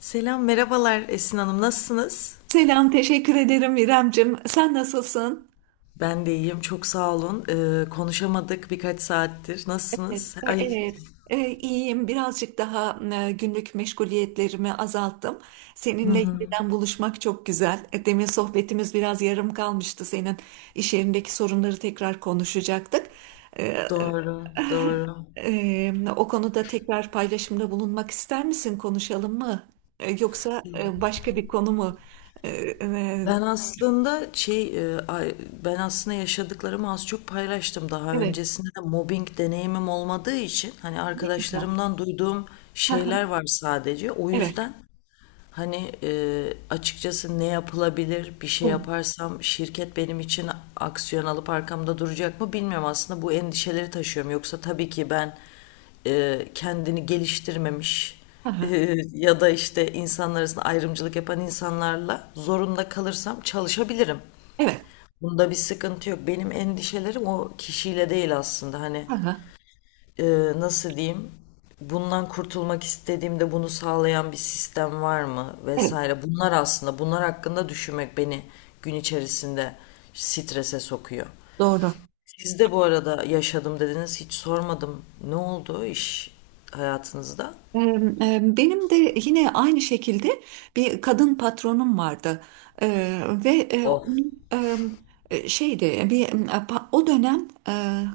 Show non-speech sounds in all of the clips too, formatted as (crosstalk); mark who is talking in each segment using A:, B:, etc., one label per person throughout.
A: Selam, merhabalar Esin Hanım. Nasılsınız?
B: Selam, teşekkür ederim İremcim. Sen nasılsın?
A: Ben de iyiyim, çok sağ olun. Konuşamadık birkaç saattir.
B: Evet,
A: Nasılsınız? Ay,
B: evet. İyiyim. Birazcık daha günlük meşguliyetlerimi azalttım. Seninle yeniden buluşmak çok güzel. Demin sohbetimiz biraz yarım kalmıştı. Senin iş yerindeki sorunları tekrar konuşacaktık. E,
A: doğru, doğru.
B: O konuda tekrar paylaşımda bulunmak ister misin? Konuşalım mı? Yoksa başka bir konu mu? E, e,
A: Ben aslında şey, ben aslında yaşadıklarımı az çok paylaştım daha
B: evet.
A: öncesinde de mobbing deneyimim olmadığı için hani
B: Ne güzel.
A: arkadaşlarımdan duyduğum şeyler
B: (laughs)
A: var sadece. O
B: Evet. Evet. Evet.
A: yüzden hani açıkçası ne yapılabilir? Bir şey yaparsam şirket benim için aksiyon alıp arkamda duracak mı bilmiyorum. Aslında bu endişeleri taşıyorum. Yoksa tabii ki ben kendini geliştirmemiş
B: Hı hı.
A: ya da işte insanlar arasında ayrımcılık yapan insanlarla zorunda kalırsam çalışabilirim.
B: Evet.
A: Bunda bir sıkıntı yok. Benim endişelerim o kişiyle değil aslında. Hani
B: Hı hı.
A: e, nasıl diyeyim, bundan kurtulmak istediğimde bunu sağlayan bir sistem var mı
B: Evet,
A: vesaire, bunlar aslında bunlar hakkında düşünmek beni gün içerisinde strese sokuyor.
B: doğru.
A: Siz de bu arada yaşadım dediniz, hiç sormadım, ne oldu iş hayatınızda?
B: Benim de yine aynı şekilde bir kadın patronum vardı. Ve
A: Of.
B: onun, şeydi bir o dönem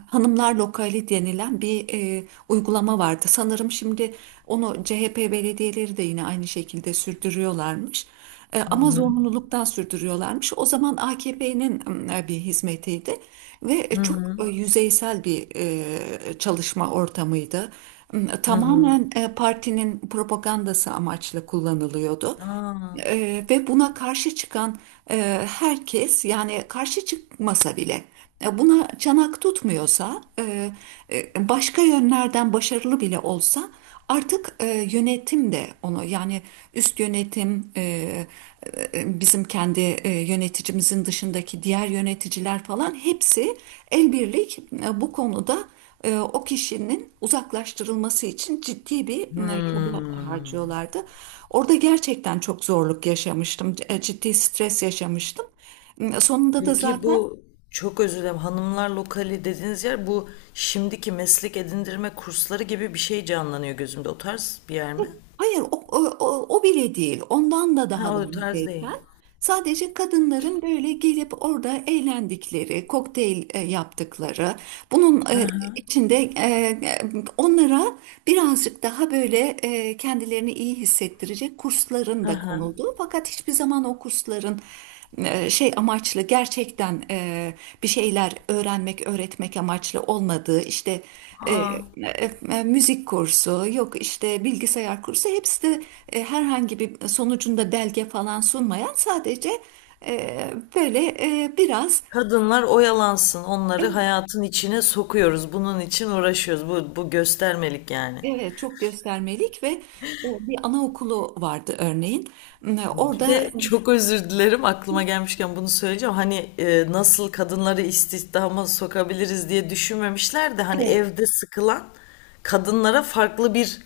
B: hanımlar lokali denilen bir uygulama vardı. Sanırım şimdi onu CHP belediyeleri de yine aynı şekilde sürdürüyorlarmış.
A: Hı
B: Ama
A: hı.
B: zorunluluktan sürdürüyorlarmış. O zaman AKP'nin bir hizmetiydi ve
A: Hı
B: çok
A: hı.
B: yüzeysel bir çalışma ortamıydı.
A: Hı hı.
B: Tamamen partinin propagandası amaçlı kullanılıyordu.
A: Aa.
B: Ve buna karşı çıkan herkes, yani karşı çıkmasa bile buna çanak tutmuyorsa, başka yönlerden başarılı bile olsa artık yönetim de onu, yani üst yönetim, bizim kendi yöneticimizin dışındaki diğer yöneticiler falan hepsi el birlik bu konuda o kişinin uzaklaştırılması için ciddi bir çaba
A: Hmm.
B: harcıyorlardı. Orada gerçekten çok zorluk yaşamıştım, ciddi stres yaşamıştım. Sonunda da
A: Peki
B: zaten.
A: bu, çok özür dilerim, hanımlar lokali dediğiniz yer bu şimdiki meslek edindirme kursları gibi bir şey canlanıyor gözümde. O tarz bir yer mi?
B: Hayır, o bile değil. Ondan da
A: Ha,
B: daha da
A: o tarz değil.
B: yüzeysel. Sadece kadınların böyle gelip orada eğlendikleri, kokteyl yaptıkları, bunun içinde, onlara birazcık daha böyle kendilerini iyi hissettirecek kursların
A: Hı
B: da
A: hı.
B: konulduğu. Fakat hiçbir zaman o kursların şey amaçlı, gerçekten bir şeyler öğrenmek, öğretmek amaçlı olmadığı, işte e,
A: Aa,
B: e, müzik kursu, yok işte bilgisayar kursu, hepsi de herhangi bir sonucunda belge falan sunmayan, sadece e, böyle biraz.
A: kadınlar oyalansın, onları hayatın içine sokuyoruz. Bunun için uğraşıyoruz. Bu, bu göstermelik yani.
B: Evet, çok göstermelik ve bir anaokulu vardı örneğin.
A: Bir
B: Orada.
A: de çok özür dilerim, aklıma gelmişken bunu söyleyeceğim. Hani nasıl kadınları istihdama sokabiliriz diye düşünmemişler de hani
B: Evet,
A: evde sıkılan kadınlara farklı bir,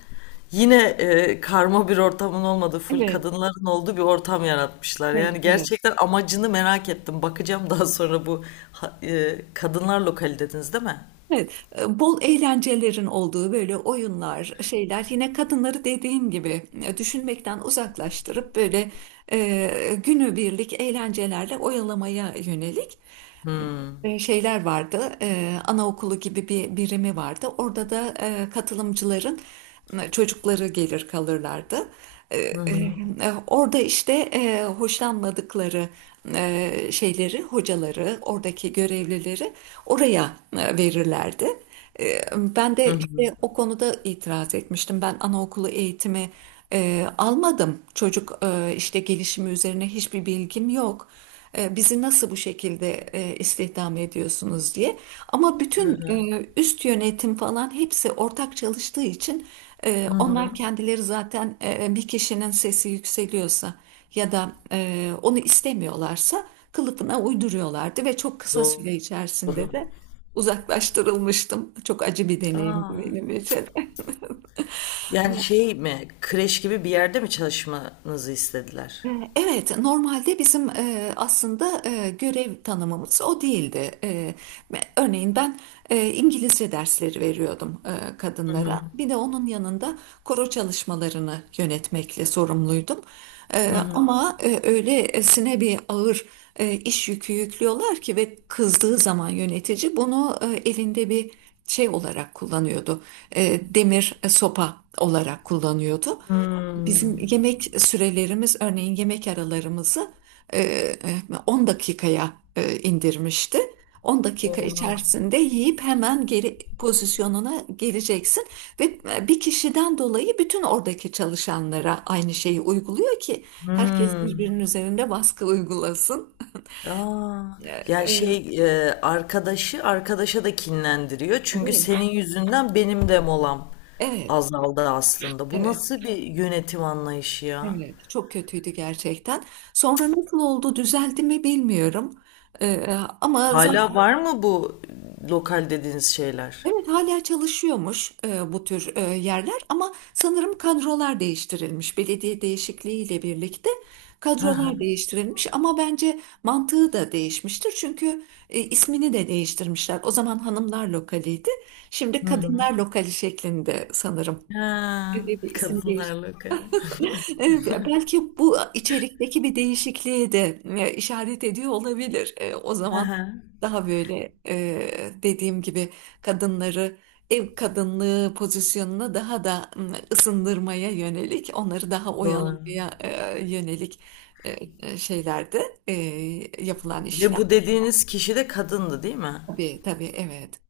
A: yine karma bir ortamın olmadığı full
B: evet,
A: kadınların olduğu bir ortam yaratmışlar.
B: evet,
A: Yani
B: evet.
A: gerçekten amacını merak ettim. Bakacağım daha sonra bu kadınlar lokali dediniz değil mi?
B: Evet, bol eğlencelerin olduğu böyle oyunlar, şeyler, yine kadınları, dediğim gibi, düşünmekten uzaklaştırıp böyle günübirlik eğlencelerle oyalamaya yönelik
A: Hmm.
B: şeyler vardı. Anaokulu gibi bir birimi vardı. Orada da katılımcıların çocukları gelir kalırlardı. E, e, Orada işte hoşlanmadıkları şeyleri, hocaları, oradaki görevlileri oraya verirlerdi. Ee, Ben
A: Hı
B: de
A: hı.
B: işte o konuda itiraz etmiştim. Ben anaokulu eğitimi almadım. Çocuk işte gelişimi üzerine hiçbir bilgim yok. Bizi nasıl bu şekilde istihdam ediyorsunuz diye. Ama bütün üst yönetim falan hepsi ortak çalıştığı için onlar kendileri zaten, bir kişinin sesi yükseliyorsa ya da onu istemiyorlarsa, kılıfına uyduruyorlardı ve çok kısa
A: Doğru.
B: süre içerisinde de uzaklaştırılmıştım. Çok acı bir deneyimdi
A: Aa.
B: benim için.
A: Yani
B: (laughs)
A: şey mi, kreş gibi bir yerde mi çalışmanızı istediler?
B: E, Evet, normalde bizim aslında görev tanımımız o değildi. Örneğin ben İngilizce dersleri veriyordum kadınlara. Bir de onun yanında koro çalışmalarını yönetmekle sorumluydum. Ama öylesine bir ağır iş yükü yüklüyorlar ki, ve kızdığı zaman yönetici bunu elinde bir şey olarak kullanıyordu. Demir sopa olarak kullanıyordu. Bizim
A: Hmm.
B: yemek sürelerimiz, örneğin yemek aralarımızı, e, e, 10 dakikaya indirmişti. 10 dakika
A: Oha.
B: içerisinde yiyip hemen geri pozisyonuna geleceksin, ve bir kişiden dolayı bütün oradaki çalışanlara aynı şeyi uyguluyor ki herkes
A: Hmm.
B: birbirinin üzerinde baskı uygulasın.
A: Aa,
B: E,
A: yani
B: e,
A: şey, arkadaşı arkadaşa da kinlendiriyor. Çünkü
B: Değil.
A: senin yüzünden benim de molam
B: Evet,
A: azaldı aslında. Bu
B: evet,
A: nasıl bir yönetim anlayışı ya?
B: evet. Çok kötüydü gerçekten. Sonra nasıl oldu, düzeldi mi bilmiyorum. E, ama.
A: Hala var mı bu lokal dediğiniz şeyler?
B: Evet, hala çalışıyormuş bu tür yerler, ama sanırım kadrolar değiştirilmiş. Belediye değişikliğiyle birlikte
A: Hı hı.
B: kadrolar değiştirilmiş, ama bence mantığı da değişmiştir. Çünkü ismini de değiştirmişler. O zaman hanımlar lokaliydi. Şimdi
A: Hı hı.
B: kadınlar lokali şeklinde sanırım.
A: Ha,
B: Böyle bir isim
A: kadınlar
B: değişti.
A: lokali.
B: Belki bu, içerikteki bir değişikliğe de işaret ediyor olabilir. O
A: Hı
B: zaman
A: hı.
B: daha böyle, dediğim gibi, kadınları ev kadınlığı pozisyonuna daha da ısındırmaya yönelik, onları daha
A: Doğru.
B: oyalamaya yönelik e, şeylerde yapılan
A: Ve bu
B: işler.
A: dediğiniz kişi de kadındı değil mi?
B: Tabii tabii, evet.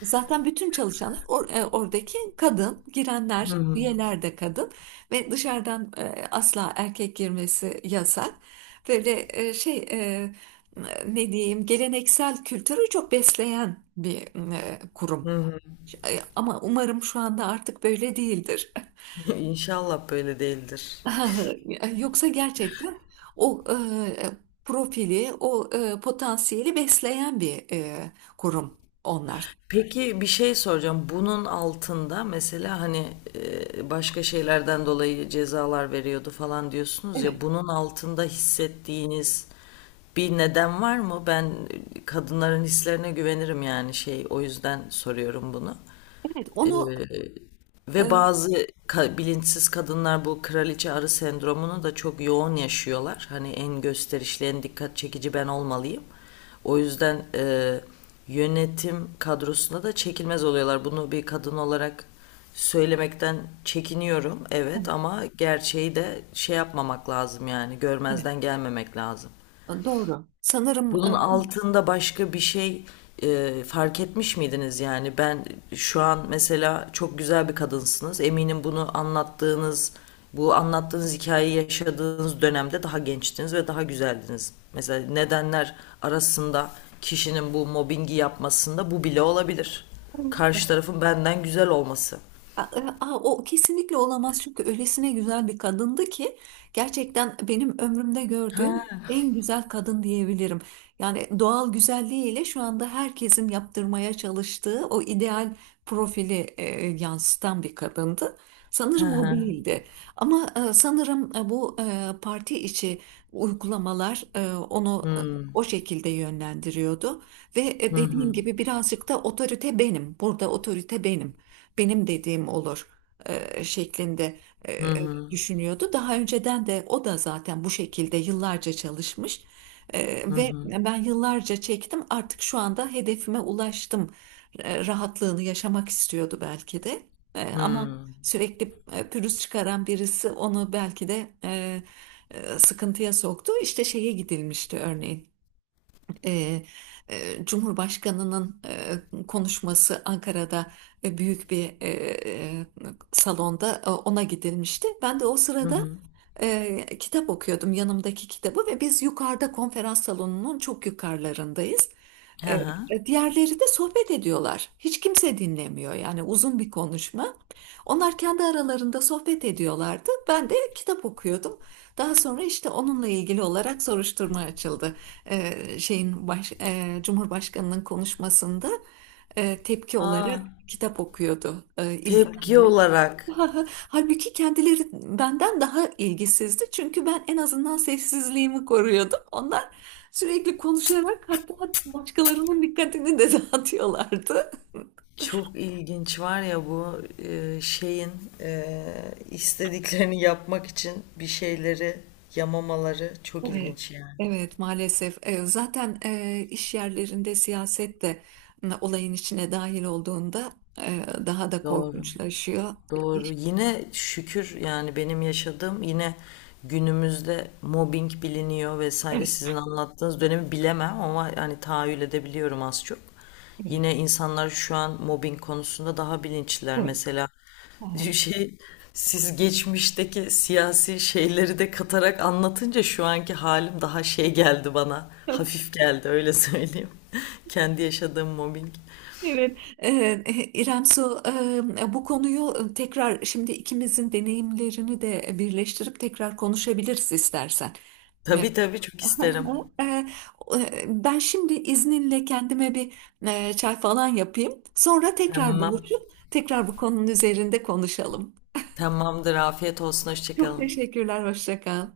B: Zaten bütün çalışanlar, oradaki kadın, girenler,
A: Hı hı.
B: üyeler de kadın, ve dışarıdan asla erkek girmesi yasak. Böyle şey, ne diyeyim, geleneksel kültürü çok besleyen bir
A: Hı
B: kurum.
A: hı.
B: Ama umarım şu anda artık böyle değildir.
A: (laughs) Ya İnşallah böyle değildir.
B: (laughs) Yoksa gerçekten o profili, o potansiyeli besleyen bir kurum onlar.
A: Peki bir şey soracağım. Bunun altında mesela hani başka şeylerden dolayı cezalar veriyordu falan diyorsunuz ya,
B: Evet,
A: bunun altında hissettiğiniz bir neden var mı? Ben kadınların hislerine güvenirim, yani şey, o yüzden soruyorum bunu.
B: evet,
A: Ee,
B: onu e,
A: Ve bazı bilinçsiz kadınlar bu kraliçe arı sendromunu da çok yoğun yaşıyorlar. Hani en gösterişli, en dikkat çekici ben olmalıyım. O yüzden yönetim kadrosuna da çekilmez oluyorlar. Bunu bir kadın olarak söylemekten çekiniyorum, evet, ama gerçeği de şey yapmamak lazım, yani
B: evet,
A: görmezden gelmemek lazım.
B: doğru. Sanırım
A: Bunun altında başka bir şey fark etmiş miydiniz yani? Ben şu an mesela, çok güzel bir kadınsınız. Eminim bunu anlattığınız, bu anlattığınız hikayeyi yaşadığınız dönemde daha gençtiniz ve daha güzeldiniz. Mesela nedenler arasında kişinin bu mobbingi yapmasında bu bile olabilir. Karşı tarafın benden güzel olması.
B: Aa, o kesinlikle olamaz, çünkü öylesine güzel bir kadındı ki gerçekten benim ömrümde gördüğüm en güzel kadın diyebilirim. Yani doğal güzelliğiyle şu anda herkesin yaptırmaya çalıştığı o ideal profili yansıtan bir kadındı.
A: Hı
B: Sanırım o
A: hı.
B: değildi. Ama sanırım bu parti içi uygulamalar onu o şekilde yönlendiriyordu. Ve dediğim gibi, birazcık da otorite benim. Burada otorite benim, benim dediğim olur şeklinde e, düşünüyordu. Daha önceden de o da zaten bu şekilde yıllarca çalışmış. Ve ben yıllarca çektim, artık şu anda hedefime ulaştım. Rahatlığını yaşamak istiyordu belki de. Ama
A: Hmm.
B: sürekli pürüz çıkaran birisi onu belki de sıkıntıya soktu. İşte şeye gidilmişti örneğin. E, Cumhurbaşkanının konuşması, Ankara'da büyük bir e, salonda ona gidilmişti. Ben de o sırada kitap okuyordum, yanımdaki kitabı, ve biz yukarıda, konferans salonunun çok yukarılarındayız.
A: Hı
B: E,
A: hı.
B: Diğerleri de sohbet ediyorlar. Hiç kimse dinlemiyor, yani uzun bir konuşma. Onlar kendi aralarında sohbet ediyorlardı. Ben de kitap okuyordum. Daha sonra işte onunla ilgili olarak soruşturma açıldı. Cumhurbaşkanının konuşmasında tepki
A: Aa,
B: olarak kitap okuyordu
A: tepki
B: ilgilenenler. (laughs)
A: olarak.
B: Halbuki kendileri benden daha ilgisizdi. Çünkü ben en azından sessizliğimi koruyordum. Onlar sürekli konuşarak, hatta başkalarının dikkatini de (laughs) dağıtıyorlardı.
A: Çok ilginç var ya bu şeyin e, istediklerini yapmak için bir şeyleri yamamaları çok
B: Evet,
A: ilginç yani.
B: evet, maalesef. Zaten iş yerlerinde siyaset de olayın içine dahil olduğunda daha da
A: Doğru.
B: korkunçlaşıyor.
A: Doğru.
B: İş-
A: Yine şükür yani, benim yaşadığım, yine günümüzde mobbing biliniyor vesaire.
B: Evet,
A: Sizin anlattığınız dönemi bilemem ama yani tahayyül edebiliyorum az çok.
B: evet,
A: Yine insanlar şu an mobbing konusunda daha bilinçliler.
B: evet.
A: Mesela (laughs)
B: Aha.
A: şey, siz geçmişteki siyasi şeyleri de katarak anlatınca şu anki halim daha şey geldi bana. Hafif geldi, öyle söyleyeyim. (laughs) Kendi yaşadığım mobbing.
B: Evet, İrem Su, bu konuyu tekrar, şimdi ikimizin deneyimlerini de birleştirip, tekrar konuşabiliriz istersen. Eee,
A: Tabii tabii, çok isterim.
B: eee, Ben şimdi izninle kendime bir çay falan yapayım. Sonra tekrar
A: Tamam.
B: buluşup tekrar bu konunun üzerinde konuşalım.
A: Tamamdır. Afiyet olsun.
B: Çok
A: Hoşçakalın.
B: teşekkürler, hoşça kal.